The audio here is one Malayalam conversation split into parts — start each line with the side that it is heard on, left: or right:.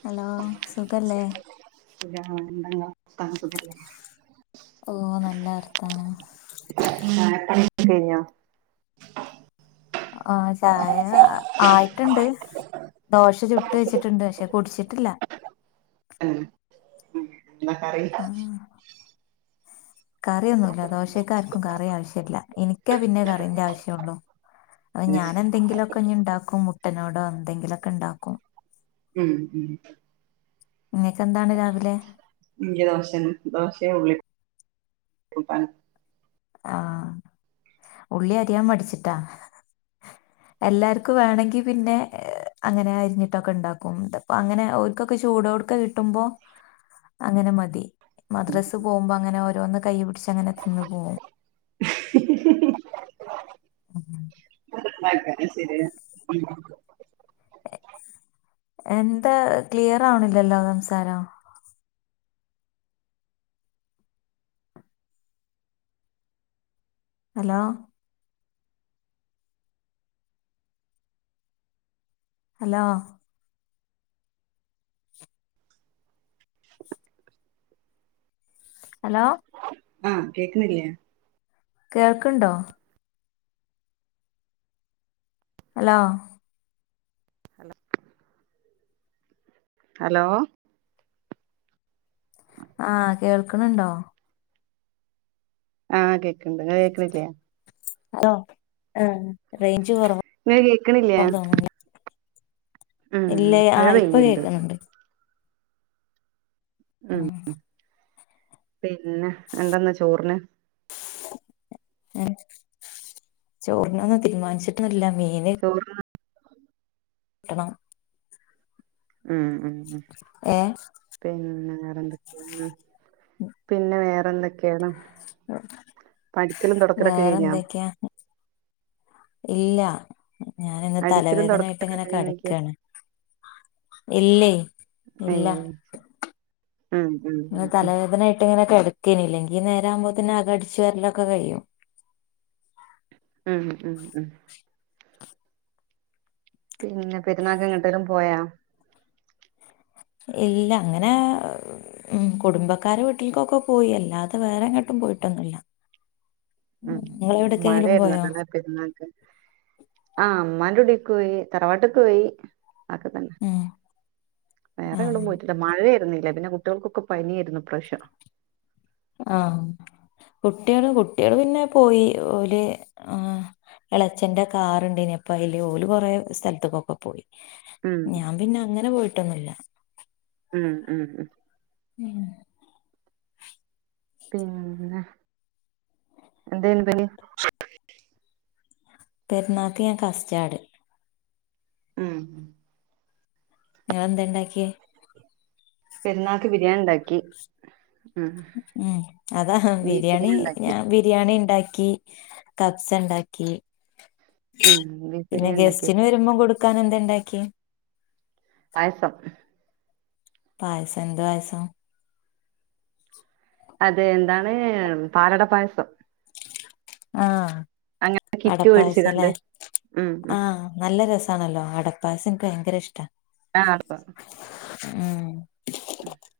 left: ഹലോ സുഖല്ലേ
right: [unintelligible]
left: ഓ നല്ല വർത്താനം
right: [unintelligible] [unintelligible]
left: ആ ചായ ആയിട്ട്ണ്ട് ദോശ ചുട്ട് വെച്ചിട്ടുണ്ട് പക്ഷെ കുടിച്ചിട്ടില്ല
right: ഉം ഉം എന്താ കറി
left: കറിയൊന്നുല്ല ദോശേക്ക് ആർക്കും കറി ആവശ്യല്ല എനിക്കാ പിന്നെ കറീന്റെ ആവശ്യംള്ളൂ അത്
right: ഉം
left: ഞാനെന്തെങ്കിലൊക്കെ ഇനി ഇണ്ടാക്കും മുട്ടനോട് എന്തെങ്കിലൊക്കെ ഇണ്ടാക്കും
right: ഉം ഉം
left: [unintelligible] രാവിലെ
right: ൻക്ക് ദോശന്നെ ദോശയും ഉള്ളി കൂട്ടാനും
left: ആ ഉള്ളി അരിയാൻ മടിച്ചിട്ടാ എല്ലാർക്കും വേണെങ്കി പിന്നെ അങ്ങനെ അരിഞ്ഞിട്ടൊക്കെ ഉണ്ടാക്കും ഇതിപ്പോ അങ്ങനെ ഓർക്കൊക്കെ ചൂടോടക്കെ കിട്ടുമ്പോ അങ്ങനെ മതി
right: ഉം
left: മദ്രാസ് പോകുമ്പോ അങ്ങനെ ഒ ഒന്ന് കൈ പിടിച്ചു അങ്ങനെ ന്ന് പോകും [inaudible]
right: ക്ക ശരി
left: എന്താ ക്ലിയർ ആവണില്ലല്ലോ സംസാരം ഹലോ ഹലോ
right: [inaudible]
left: ഹലോ
right: ആഹ കേക്കുന്നില്ലേ
left: കേൾക്കണ്ടോ അലോ
right: [inaudible] ഹലോ
left: ആഹ കേൾക്കണണ്ടോ
right: ആ അതെെ ണ്ട് നി കേൾക്കണില്ല
left: [unintelligible] ആ റേഞ്ച് കുറവാ
right: ഇങ്ങള് കേക്ക്ണില്ലേ?
left: ന്ന് തോന്നുന്നു
right: ഉം
left: ഇല്ലേ ആ
right: മഴ
left: ഇപ്പൊ
right: പെയ്യ്ണ്ട്
left: കേക്ക്ണ് ണ്ട്
right: ഉം ഉം പിന്നെ എന്തന്ന് ചോർന്
left: എ ചോറിനൊന്നും തീരുമാനിച്ചിട്ടുല്ല മീന്
right: ചോറിന്
left: ട്ടണം
right: ഉം ഉം
left: ഏ
right: ഉംപിന്നെ വേറെന്തെക്കേണ് പിന്നെ വേറെന്തൊക്കേണ് അടിക്കലും തൊടക്കലൊക്കെ
left: വേറെ
right: കയ്ഞ്ഞാ
left: എന്തൊക്കെയാ ഇല്ല ഞാനിന്ന്
right: അടിക്കലും
left: തലവേദന ആയിട്ട്
right: തൊടക്കലൊക്കെ
left: ഇങ്ങനെ
right: കഴിഞ്ഞോയ്ക്കാ
left: കടക്കാണ് ഇല്ലേ ഇല്ല
right: ഏഹ് ഉം ഉം
left: ഞാ
right: ഉം ഉം
left: തലവേദനായിട്ട്ങ്ങനെ കെട നി ഇല്ലെങ്കി ഈ നേരാവുമ്പോത്ത്ന് അക അടിച്ചുവേരലൊക്കെ കയ്യും
right: ഉം ഉം ഉം പിന്നെ പെരുന്നാക്ക് എങ്ങട്ടേലും പോയാ
left: ഇല്ല അങ്ങനെ ഉം കുടുംബക്കാരെ വീട്ടിൽക്കൊക്കെ പോയി അല്ലാതെ വേറെങ്ങെട്ടും പോയിട്ടൊന്നുല്ല
right: ഉം
left: ഇങ്ങളെവിടക്കെങ്കിലും പോയോ
right: മഴേയ്ര്ന്ന്ലേ പെര്ന്നാക്ക് ആ ഇമ്മാന്റുടി ക്ക് പോയി തറവാട്ട്ക്കാേയി അക്കെ തന്നെ
left: ഉം ആഹ്
right: വേറെങ്ങെടും പോയിട്ടില്ല മഴയാര്ന്നെ പിന്നെ കുട്ട്യോൾക്കൊക്കെ പനിയായ്ര്ന്നു ഇപ്രാശ്യം
left: ആ കുട്ട്യേള് കുട്ട്യേള് പിന്നെ പോയി ഓല് ആ എളച്ചന്റെ കാറ്ണ്ടേനി അപ്പ അയ്ല് ഓല് കൊറേ സ്ഥൽത്ത്ക്കൊക്കെ പോയി
right: ഉം
left: ഞാൻ പിന്നെ അങ്ങനെ പോയി ട്ടൊന്നുല്ല
right: ഉം ഉം ഉം
left: ഉം
right: പിന്നെ എന്താ എന്തേനുപണി
left: പെര്ന്നാക്ക് ഞാൻ കസ്റ്റാട്
right: ഉം
left: നിങ്ങള്ന്തേണ്ടാക്കിയെ
right: പെര്ന്നാക്ക് ബിരിയാണിണ്ടാക്കി
left: ഉം അതാ ബിരിയാണി ഞാൻ ബിരിയാണിണ്ടാ ക്കി കബ്സ്ണ്ടാക്കി
right: ഉം ബീഫ്
left: പിന്നെ
right: ബിരിയാണി ഇണ്ടാക്കി
left: ഗസ്റ്റിന് വരുമ്പോം കൊടുക്കാനെ ത്തണ്ടാക്ക്യേ
right: പായസം
left: പായസം എന്ത് പായസം
right: അതെ എന്താണ് പാലട പായസം
left: ആഹ
right: അങ്ങനെ കിറ്റ്
left: അടപ്പായസ അല്ലേ
right: മേടിച്ച്കാണ്ട് ഉം ഉം
left: ആഹ നല്ല രസ ണല്ലോ അടപ്പാസ് എനിക്ക് ഭയങ്കര ഇഷ്ടം
right: ആഹപ്പ
left: ഉം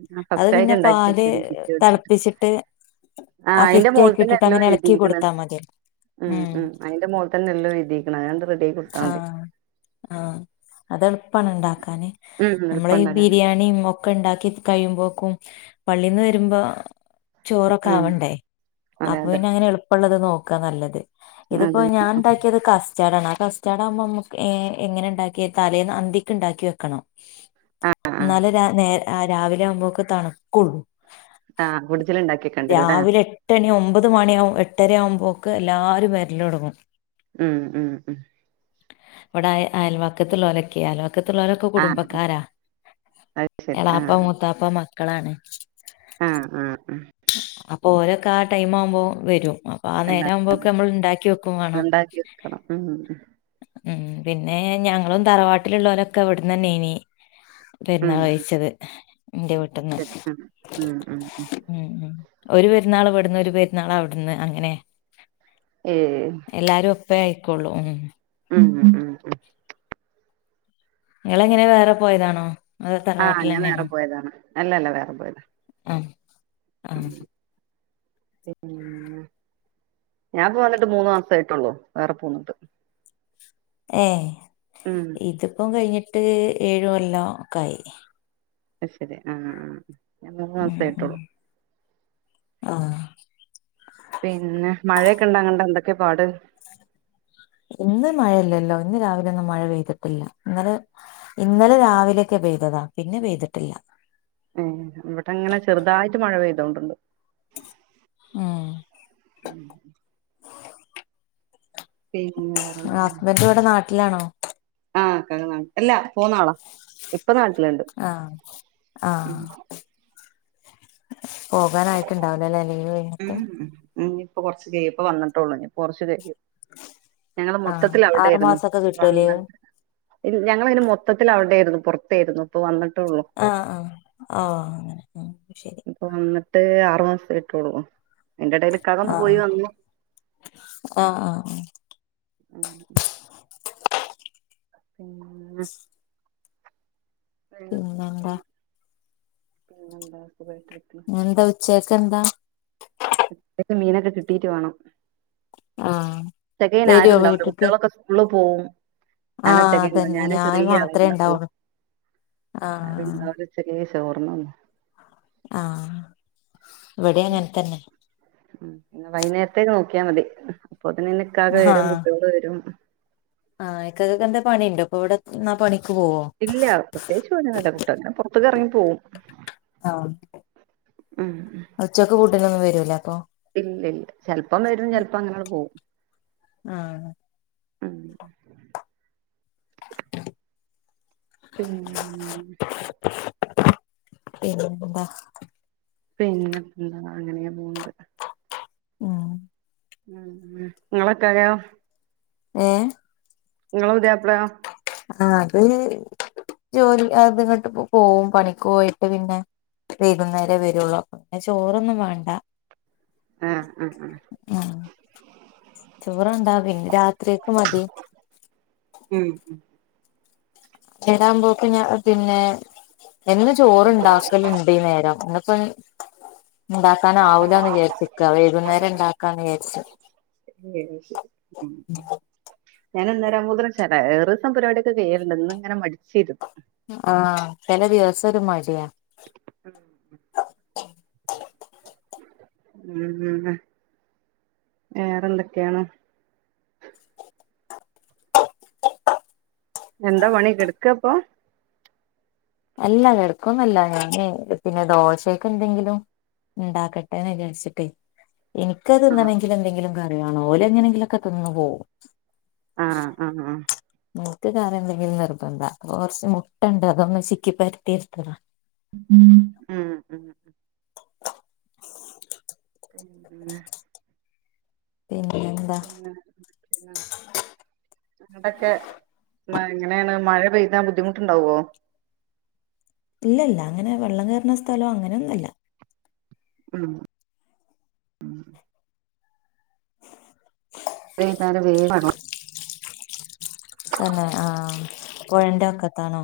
right: ഉഹ ആ
left: അത്
right: ഫസ്റ്റ് ആായിട്ട്
left: പിന്നെ
right: ഉണ്ടാക്കി
left: പാല്
right: വെക്ക കിറ്റ്ടിച്ചിട്ട്
left: തെളപ്പിച്ചിട്ട്
right: ആ അയിന്റെ മോള തന്നെ
left: കിറ്റായിക്കിട്ടിട്ട് അങ്ങനെ
right: എല്ലാം
left: എളക്കി
right: എഴുതിക്ക
left: കൊടുത്താ മതി
right: ഉ
left: ഉം
right: ഉ അയിന്റെ മോള തന്നെ എല്ലാം എഴുക്കണം അ
left: ആഹ ആഹ അത് എളുപ്പമാണ് ഉണ്ടാക്കാാന്
right: ഉം
left: നമ്മള ഈ
right: എളുപ്പണ്ടാക്കാന്
left: ബിരിയാണിയും ഒക്കെ ഒക്കെ ഉണ്ടാക്കി കഴിയുമ്പോക്കും പള്ളീന്ന് വരുമ്പോ ചോറൊക്കെ
right: ഉം
left: ആവണ്ടേ
right: അതെ
left: അപ്പൊ
right: അതെ
left: പിന്നെ അങ്ങനെ എളുപ്പമുള്ളള്ളത് നോക്കാ നല്ലത് ഇതിപ്പോ
right: അതെ
left: ഞാൻ ഇണ്ടാക്കിയത് കസ്റ്റാർഡ ആണ കസ്റ്റാർഡ്കുമ്പോ നമുക്ക് എങ്ങനെ ഉണ്ടാക്കി തലേന്ന് അന്തിക്ക ഉണ്ടാക്കി വെക്കണം
right: ആ ആ
left: എന്നാല നേ ആ രാവിലെ ആവുമ്പോൊക്കെണക്കുള്ളൂ
right: ആഹ കുടുിച്ചൽ ഉണ്ടാക്കി കണ്ടിരൂല്ലേ
left: മുപ്പത് മണിയാവ്പോ എട്ടരയാകുമ്പോൾക്ക് എല്ലാരും വേരില തുടങ്ങും
right: ഉം ഉം ഉം
left: ഇവിടെ അയൽവാക്കത്തി ലക്കെ അയൽ പക്കത്തുള്ളവരൊക്കെ
right: ആ
left: കുടുംബക്കാരാ
right: അത്
left: എളാപ്പ മൂത്താപ്പ മ മക്കളാണ്
right: ആഹ അ അ
left: അപ്പൊ ഓരൊക്കെ ആ ടൈം ആവുമ്പോൾ വരും അപ്പ ആ നേര
right: എല്ലാതും
left: ആവുമ്പോൊക്കെ നമ്മൾ ഇണ്ടാക്കി വെക്കും വേണംോ
right: ഉണ്ടാക്കി വെക്കണം ഉം
left: ഉ പിന്നെ ഞങ്ങളും തറവാട്ടിലുള്ളവരൊക്കെ എവിടന്ന് തന്നെ ഇനി പുന്നാ
right: ഉം
left: കഴിച്ചത് എന്റെ വീട്ടന്ന്
right: ഉം ഉം ഉം ഉം.
left: ഉ ഉ ഒരു പെരുന്നാൾ ഇവിടന്ന് ഒരു പെരുന്നാൾ അവിടന്ന് അങ്ങനെ
right: ഏ
left: ഉപ്പ ആായിക്കൊള്ളും
right: ഉം ഉ ഉം ഉ
left: നിങ്ങള എങ്ങനെ വേറെ പോയതാണോ അതോ
right: ആഹ ഞാൻ വേറെ
left: തറവാട്ടിലെന്നെയാണോ
right: പോയതാണ് അല്ലല്ല വേറെ പോയത്
left: ആഹ
right: പി ഞാൻ പോന്നിട്ട് മൂന്ന മാസായിട്ടള്ളൂ വേറെ പോന്നിട്ട്
left: ഏ
right: ഉം
left: ഇതിപ്പം കഴിഞ്ഞിട്ട് എട്ട് ഏഴു വല്ലാം ഒക്കയി
right: അ ശരി ആഹ് ആ ഞാ മൂന്ന്
left: ഉം ഉം
right: മാസായിട്ടോുള്ളു
left: ആഹ്
right: പിന്നെ മഴയൊക്കെ ഇണ്ടാ അങ്ങണ്ട എന്തൊക്കെ പാട്
left: ഇന്ന് മഴയില്ലല്ലോ ഇന്ന് രാവിലെ ഒന്നും ഇന്ന് മഴ ഇല്ലല്ലോ ഇന്ന് രാവിലെ പെയ്തിട്ടില്ലല്ലോ ഇന്നലെ ഇന്നലെ രാവിലെയൊക്കെ പെയ്തതാ പിന്നെ പെയ്തിട്ടില്ല
right: അവിടെ അങ്ങനെ ചെറുതായിട്ട് മഴ പെയ്ത് ണ്ട്
left: ആഹ
right: ഉം പിന്നെ വേറെ എന്താ
left: ഇല്ലാണോ
right: ആ അല്ല പോന്നാളാ ഇപ്പ നാട്ടിലുണ്ട്
left: ആഹ്
right: ഉ
left: ആഹ് പോകാനായിയിട്ട്ണ്ടാവലല്ലേ ലീവ് കഴിഞ്ഞിട്ട്
right: ഇപ്പ കൊറച്ച് കയയിപ്പ വന്നിട്ടുള്ളൂ കുറച്ച് കയ്യ് ഞങ്ങ
left: ആഹ്
right: മൊത്തത്തിൽ
left: ആറു
right: അവിടൊയിരുന്നു
left: മാസൊക്കെ കിട്ടുവോ
right: വന്ന
left: ലീവ്
right: ഞങ്ങൾ ഇങ്ങ നെ മൊത്തത്തിൽ അവിടൊയിരുന്നു പുറത്തായിരുന്നു ഇപ്പ വന്നട്ട്
left: ആഹ ആഹ ആഹ അങ്ങനെ ശരി
right: ഇപ്പൊ വന്ന് ട്ട് ആറ്മാസം ആയിട്ടൊള്ളു അയിന്റെ എടേൽ ഇക്കാക്ക ഒന്ന് പോയി
left: ആഹ്
right: വന്നു
left: ആഹ് ആഹ്
right: [unintelligible] പിന്നെ
left: പിന്നെന്താ
right: വേറെന്തൊക്കെയാണ് പിന്നെന്താ ട്ടിരിക്ക
left: ക്കെന്താ
right: ഉച്ചക്ക് മീനൊക്കെ കിട്ടീട്ട് വേണം
left: ആഹ്
right: ഉച്ചക്കയിൻ
left: വരുവോ
right: ആരുണ്ടാവൂല
left: വീട്ട്ക്ക്
right: കുട്ടികളൊക്കെ സ്കൂളിൽ പോവും ഞാൻ
left: ആഹ്
right: ഒറ്റക്കാണ്
left: അതന്നെ
right: ഞൻ
left: ഞാൻ
right: ചെറിയ
left: മാത്രേ
right: ആളുണ്ടാവൊള്ളൂ
left: ഉണ്ടാവുള്ളൂ ആഹ്
right: ആരുണ്ടാവൂല ഉച്ചക്ക് ചോർൻ വന്നു
left: ആഹ
right: പിന്നെ വൈകുന്നേരത്തേ നോക്ക ക്കിയാ മതി അപ്പോത്തിനേക്ക് ഇക്കാക്ക വരും കുട്ടികൾ വരും
left: ആ ഇക്കാക്കക്ക് എന്താ പണിയുണ്ടോപ്പൊ ഇവിടെ നാ പണിക്ക
right: ഇല്ല പ്രതേകിച്ച് പണിയൊന്നുല്ല [unintelligible] പുറത്തു ഇറങ്ങിട്ട് പോവും
left: ആ
right: ഉം
left: ഉച്ചക്ക് ഫുഡിന് ഒന്നും വേരോ
right: ഇല്ല ഇല്ല ചിലപ്പം വരും ചിലപ്പോ അങ്ങനെ പോകും
left: ആഹ
right: ഉം പിന്നെ
left: പിന്നെ എന്താ
right: പിന്നെന്താ അങ്ങനെയ പോകണ്ട്
left: ഉം
right: നിങ്ങളൊക്ക [unintelligible]
left: ഏ
right: നിങ്ങള പുയാ പ്ല യൊ
left: ആ അത് ജോലി അതിങ്ങട്ട് പോവും പണിക്ക് പോയിട്ട് പിന്നെ വൈകുന്നേരേ വരുള്ളു പിന്നെ ചോറൊന്നും വേണ്ട
right: ആ ആ ആ
left: ചോറ് വേണ്ട രാത്രിയേക്ക് മതി
right: ഉം ഉം
left: ചേടാൻ പോക്ക് ഞാ പിന്നെ എന്നും ചോറുണ്ടാക്കല്ണ്ട് ഇനേരം ന്ന്പ്പം ന്ന്ണ്ടാക്കാനാവുലാന്ന് വിചാര്ച്ച്ക്ക വൈകുന്നേരംണ്ടാക്കാന്ന് വിചാരിച്ചു
right: ഞാന് ഇന്നേരാവൂമ്പക്ന് ചെല ഏറുംസം പരിപാടിക്കെ കയ്യല്ണ്ട് ഇന്ന്ങ്ങനെ മടിച്ചിരുന്നു
left: ആ ചെലെ ദിവസൊരുമടിയാ
right: ഉം വേറെന്തൊക്കെയാണ് എന്താ പണി കെട്ക്കാപ്പൊ
left: അല്ല കെടക്കൊന്നല്ല ഞാഞേ പിന്നെ ദോശക്കെന്തെങ്കിലും ഉണ്ടാക്കട്ടേന്ന് വിചാര്ച്ചിട്ടൈ
right: ആഹ്
left: എനിക്കത്ങ്ങനെങ്കിലുംന്തെങ്കിലും കറിവാണംഓലെങ്ങനെങ്കിലൊക്കെതിന്ന് പോകും
right: ആ ആ
left: ഇന്ക്ക് കറിന്തങ്കിലു നിർബന്ധ കൊറച്ച് മുട്ടണ്ട് അതൊന്ന്ചിക് ക്കി പരത്തിർത്തത
right: ഉം മ് മ് പിന്നെ
left: പിന്നെന്താ
right: പിന്നെ [unintelligible] എന്തൊക്കെ മയ് എങ്ങനേണ് മഴ പെയ്താ ബുദ്ധിമുട്ടുണ്ടാവോ
left: ഇല്ലല്ല അങ്ങനെ വെള്ളംകേറ്ണ സ്ഥലോ അങ്ങനൊന്നല്ല.
right: ഉം ഉം വൈന്നാരം [unintelligible]
left: തന്നെ ആ പൊഴന്റെക്കത്താണോ?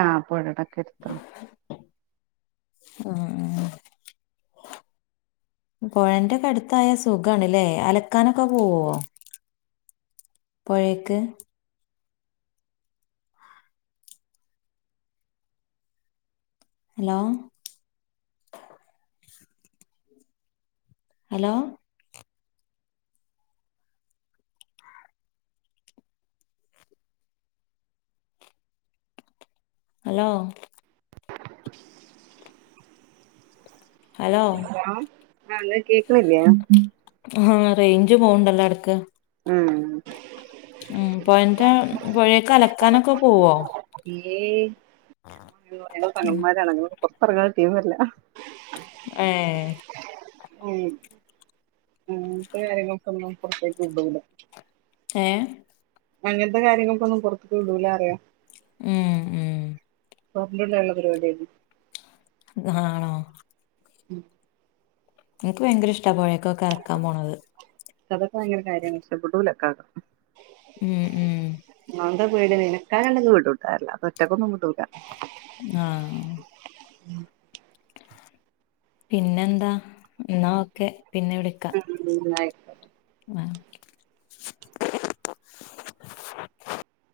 right: ആ പൊഴടെ കെരുത്താണ്
left: ആ ആ പൊഴന്റെക്കെ അടുത്തായ സുഖാണ്ലേ അലക്കാനൊക്കെ പോവോ പൊഴേക്ക് hello hello hello hello
right: hello ആ ഇങ്ങക്കേക്ക്ണില്ലേ
left: റൈഞ്ച് പോവ്ണ്ടല്ലോ എടക്ക്
right: ഉം
left: ഉം പൊയന്റെ പുഴേക്ക് അലക്കാനൊക്കെ പോവോ
right: ഏ [unintelligible] ഞങ്ങള് തങ്ങന്മാരാണ് ഞങ്ങള് പൊറ് പറഞ്ഞാൽ തീ വര്ല
left: ഏ
right: ഉം ആ [unintelligible] പെണ്ണ്ങ്ങളെ പൊറത്തേക്ക് വിടൂല
left: ഏ
right: അങ്ങനത്തെ കാര്യങ്ങൊക്കൊന്നും പുറത്ത് വിടൂല അറിയാ
left: ഉം ഉം
right: [unintelligible] ണ്ടുള്ള പരിപാടിയാരുന്നു
left: ആണോ
right: ഉം
left: എനിക്ക് ഭയങ്കര ഇഷ്ടാ പൊഴേക്കൊക്കെ അലക്കാം പോണത്
right: അതൊക്കെ ഭയങ്കര കാര്യാണ് ഇഷ്ടപ്പെടൂല ക്കാക്ക്
left: ഉം ഉം
right: സ്വന്തം വീട് നിനക്കാനണെങ്കി വീടൂട്ടോ അല്ലാതെ ഒറ്റക്കൊന്നും വ്ടൂല
left: ആ
right: ഉം
left: പിന്നെ എന്താ ന്നാ ഓക്കെ പിന്നെ വിളിക്ക
right: ഉം ആയി.
left: ആ